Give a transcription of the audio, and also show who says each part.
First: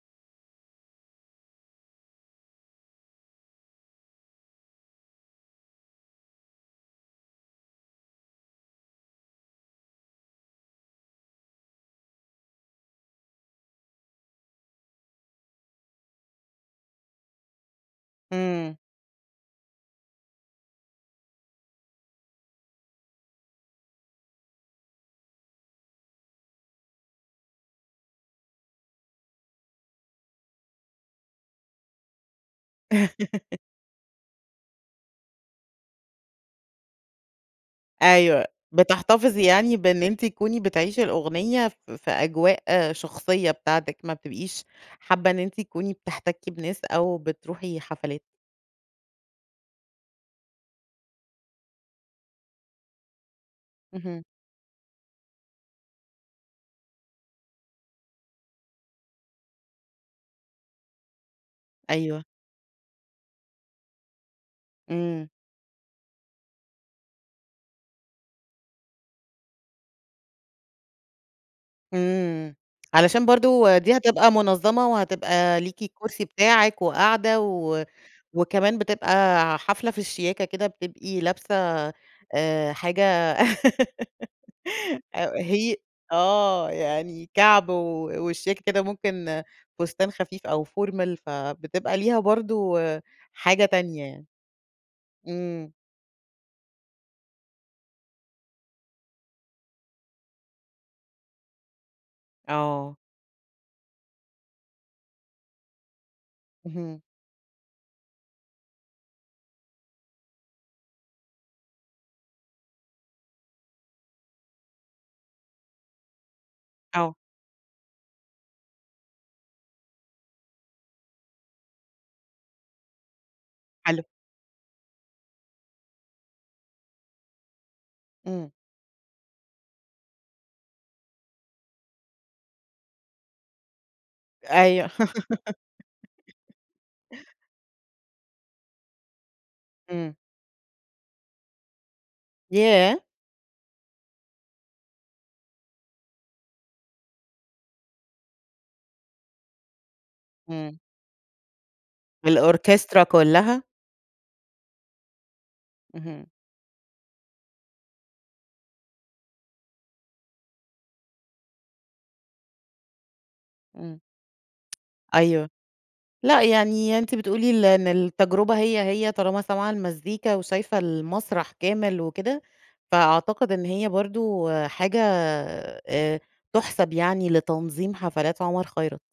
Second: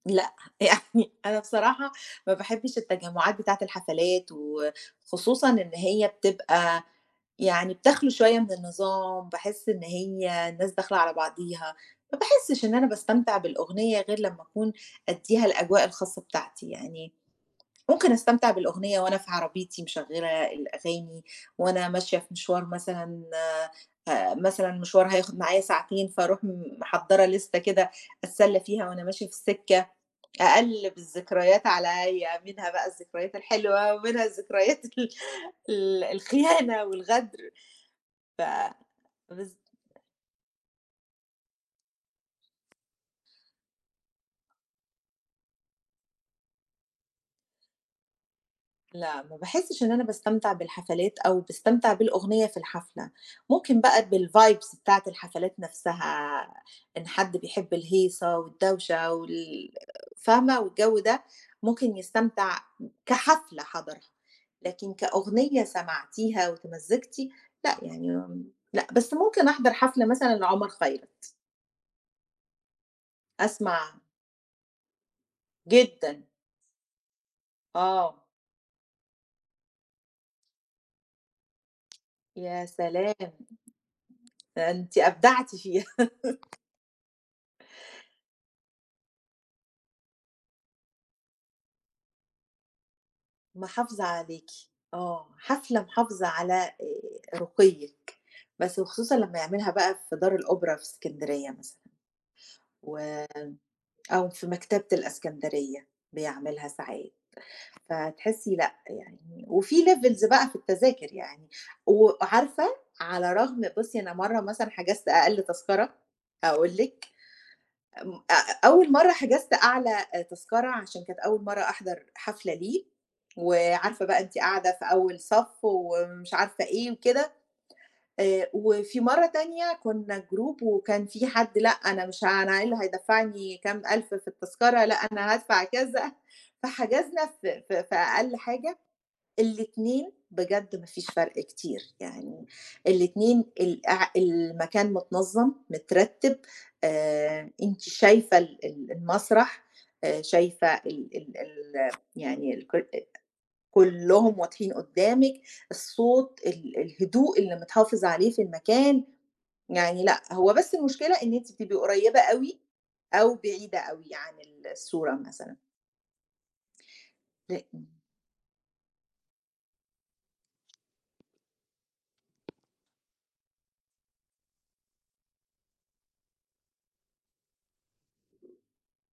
Speaker 1: لأ، يعني أنا بصراحة ما باحبّش التجمُّعات بتاعة الحفلات وخصوصًا إن هي بتبقى يعني بتَخلو شوية من النظام، باحِس إن هي الناس داخلة على بعضيها، ما باحسّش إن أنا باستمتع بالأغنية غير لمّا أكون أدّيها الأجواء الخاصة بتاعتي يعني ممكن أستمتع
Speaker 2: إمم.
Speaker 1: بالأغنية وأنا في عربيتي مشغّلة الأغاني، وأنا ماشية في مشوار مثلًا فمثلًا مشوار هياخُد معايا ساعتين، فاروح م محضّرة لِستة كده أتسلّى فيها وأنا ماشية في السِكَّة، أقلِّب الذكريات عليّا، منها بقى الذكريات الحلوة ومنها الذكريات ال ال الخيانة والغدر. ف
Speaker 2: أيوه. بتحتفظي يعني
Speaker 1: [unintelligible]
Speaker 2: بإن أنتِ تكوني بتعيشي الأغنية ف في أجواء شخصية بتاعتِك، ما بتبقيش حابّة إن أنتِ تكوني بتحتكّي بناس أو بتروحي حفلات.
Speaker 1: لأ، ما باحسِّش إن أنا باستمتع بالحفلات أو باستمتع بالأغنية في الحفلة. ممكن بقي
Speaker 2: اهم.
Speaker 1: بالvibes بتاعة الحفلات نَفْسها، إن حد بيحب الهيصة والدوشة وال فاهمة؟ والجَو ده ممكن
Speaker 2: أيوه.
Speaker 1: يستمتع كحفلة حضَرها، لكن
Speaker 2: إمم.
Speaker 1: كأغنية سمعتيها واتمزِّجتِ، لأ يعني م لأ، بس ممكن أحضَر حفلة مثلًا لعمر خيرت.
Speaker 2: إمم. علشان برضه
Speaker 1: أسمَع
Speaker 2: دي هتبقى منظَّمة وهتبقى ليكِ
Speaker 1: جدًا.
Speaker 2: الكرسي بتاعِك وقاعدة و
Speaker 1: آه.
Speaker 2: وكمان بتبقى ع حفلة في الشياكة كده بتبقي لابسة
Speaker 1: يا
Speaker 2: آآ حاجة
Speaker 1: سلام. ده أنتِ
Speaker 2: آآ
Speaker 1: أبدعتِ
Speaker 2: هي
Speaker 1: فيها.
Speaker 2: آه، يعني كَعْب و وشياكة كده ممكن فستان خفيف أو formal، فبتبقى ليها برضه حاجة
Speaker 1: محافظة
Speaker 2: تانية يعني.
Speaker 1: عليكِ، آه.
Speaker 2: إمم.
Speaker 1: حفلة محافظة على آآ رُقيِّك، بس وخصوصًا لمّا يعملها بقى في دار الأوبرا في إسكندرية مثلًا،
Speaker 2: آه.
Speaker 1: وم أو في مكتبة الإسكندرية بيعملها
Speaker 2: اهم.
Speaker 1: ساعات، فتحسّي لأ، يعني وفي levels بقى في التذاكر يعني. و عارفة على رغم بُصّي، أنا مرّة مثلًا حجزت أقل تذكرة، هاقول لِك
Speaker 2: آه.
Speaker 1: ام أ أول مرّة حجزت أعلى آآ تذكرة عشان كانت أول مرّة أحضَر حفلة ليه،
Speaker 2: حلو.
Speaker 1: وعارفة بقى أنتِ قاعدة في أول صف ومش عارفة إيه وكده، آآ
Speaker 2: إمم.
Speaker 1: وفي مرّة تانية كُنّا group وكان فيه حد: "لأ، أنا مش ها أنا إيه اللي هيدفّعني كام 1000 في التذكرة،
Speaker 2: أيوه.
Speaker 1: لأ، أنا هادفع،" كذا. فحجزنا ف ف في أقل حاجة. الاتنين
Speaker 2: إمم.
Speaker 1: بجد ما فيش فرق كتير، يعني
Speaker 2: ياه!
Speaker 1: الاتنين ال اع المكان متنظَّم، مترتِّب آآ أنتِ شايفة ال ال المسرح، آآ شايفة
Speaker 2: إمم.
Speaker 1: ال ال ال يعني ال كل
Speaker 2: الأوركسترا
Speaker 1: آآ
Speaker 2: كُلّها.
Speaker 1: كُلّهم واضحين قُدّامك،
Speaker 2: اهم.
Speaker 1: الصوت، ال الهدوء اللي متحافظ عليه في المكان، يعني لأ، هو بس المشكلة إن أنتِ بتبقي قريّبة أوي أو بعيدة
Speaker 2: إمم.
Speaker 1: أوي عن الصورة
Speaker 2: أيوه.
Speaker 1: مثلًا.
Speaker 2: لأ، يعني أنتِ بتقولي
Speaker 1: ل
Speaker 2: ل إن
Speaker 1: إمم.
Speaker 2: التجربة هي، هي طالما سامعة المزيكا وشايفة المسرح كامل وكده، فأعتقد إن هي برضه حاجة آآ تُحسَب يعني لتنظيم حفلات عمر خيرت.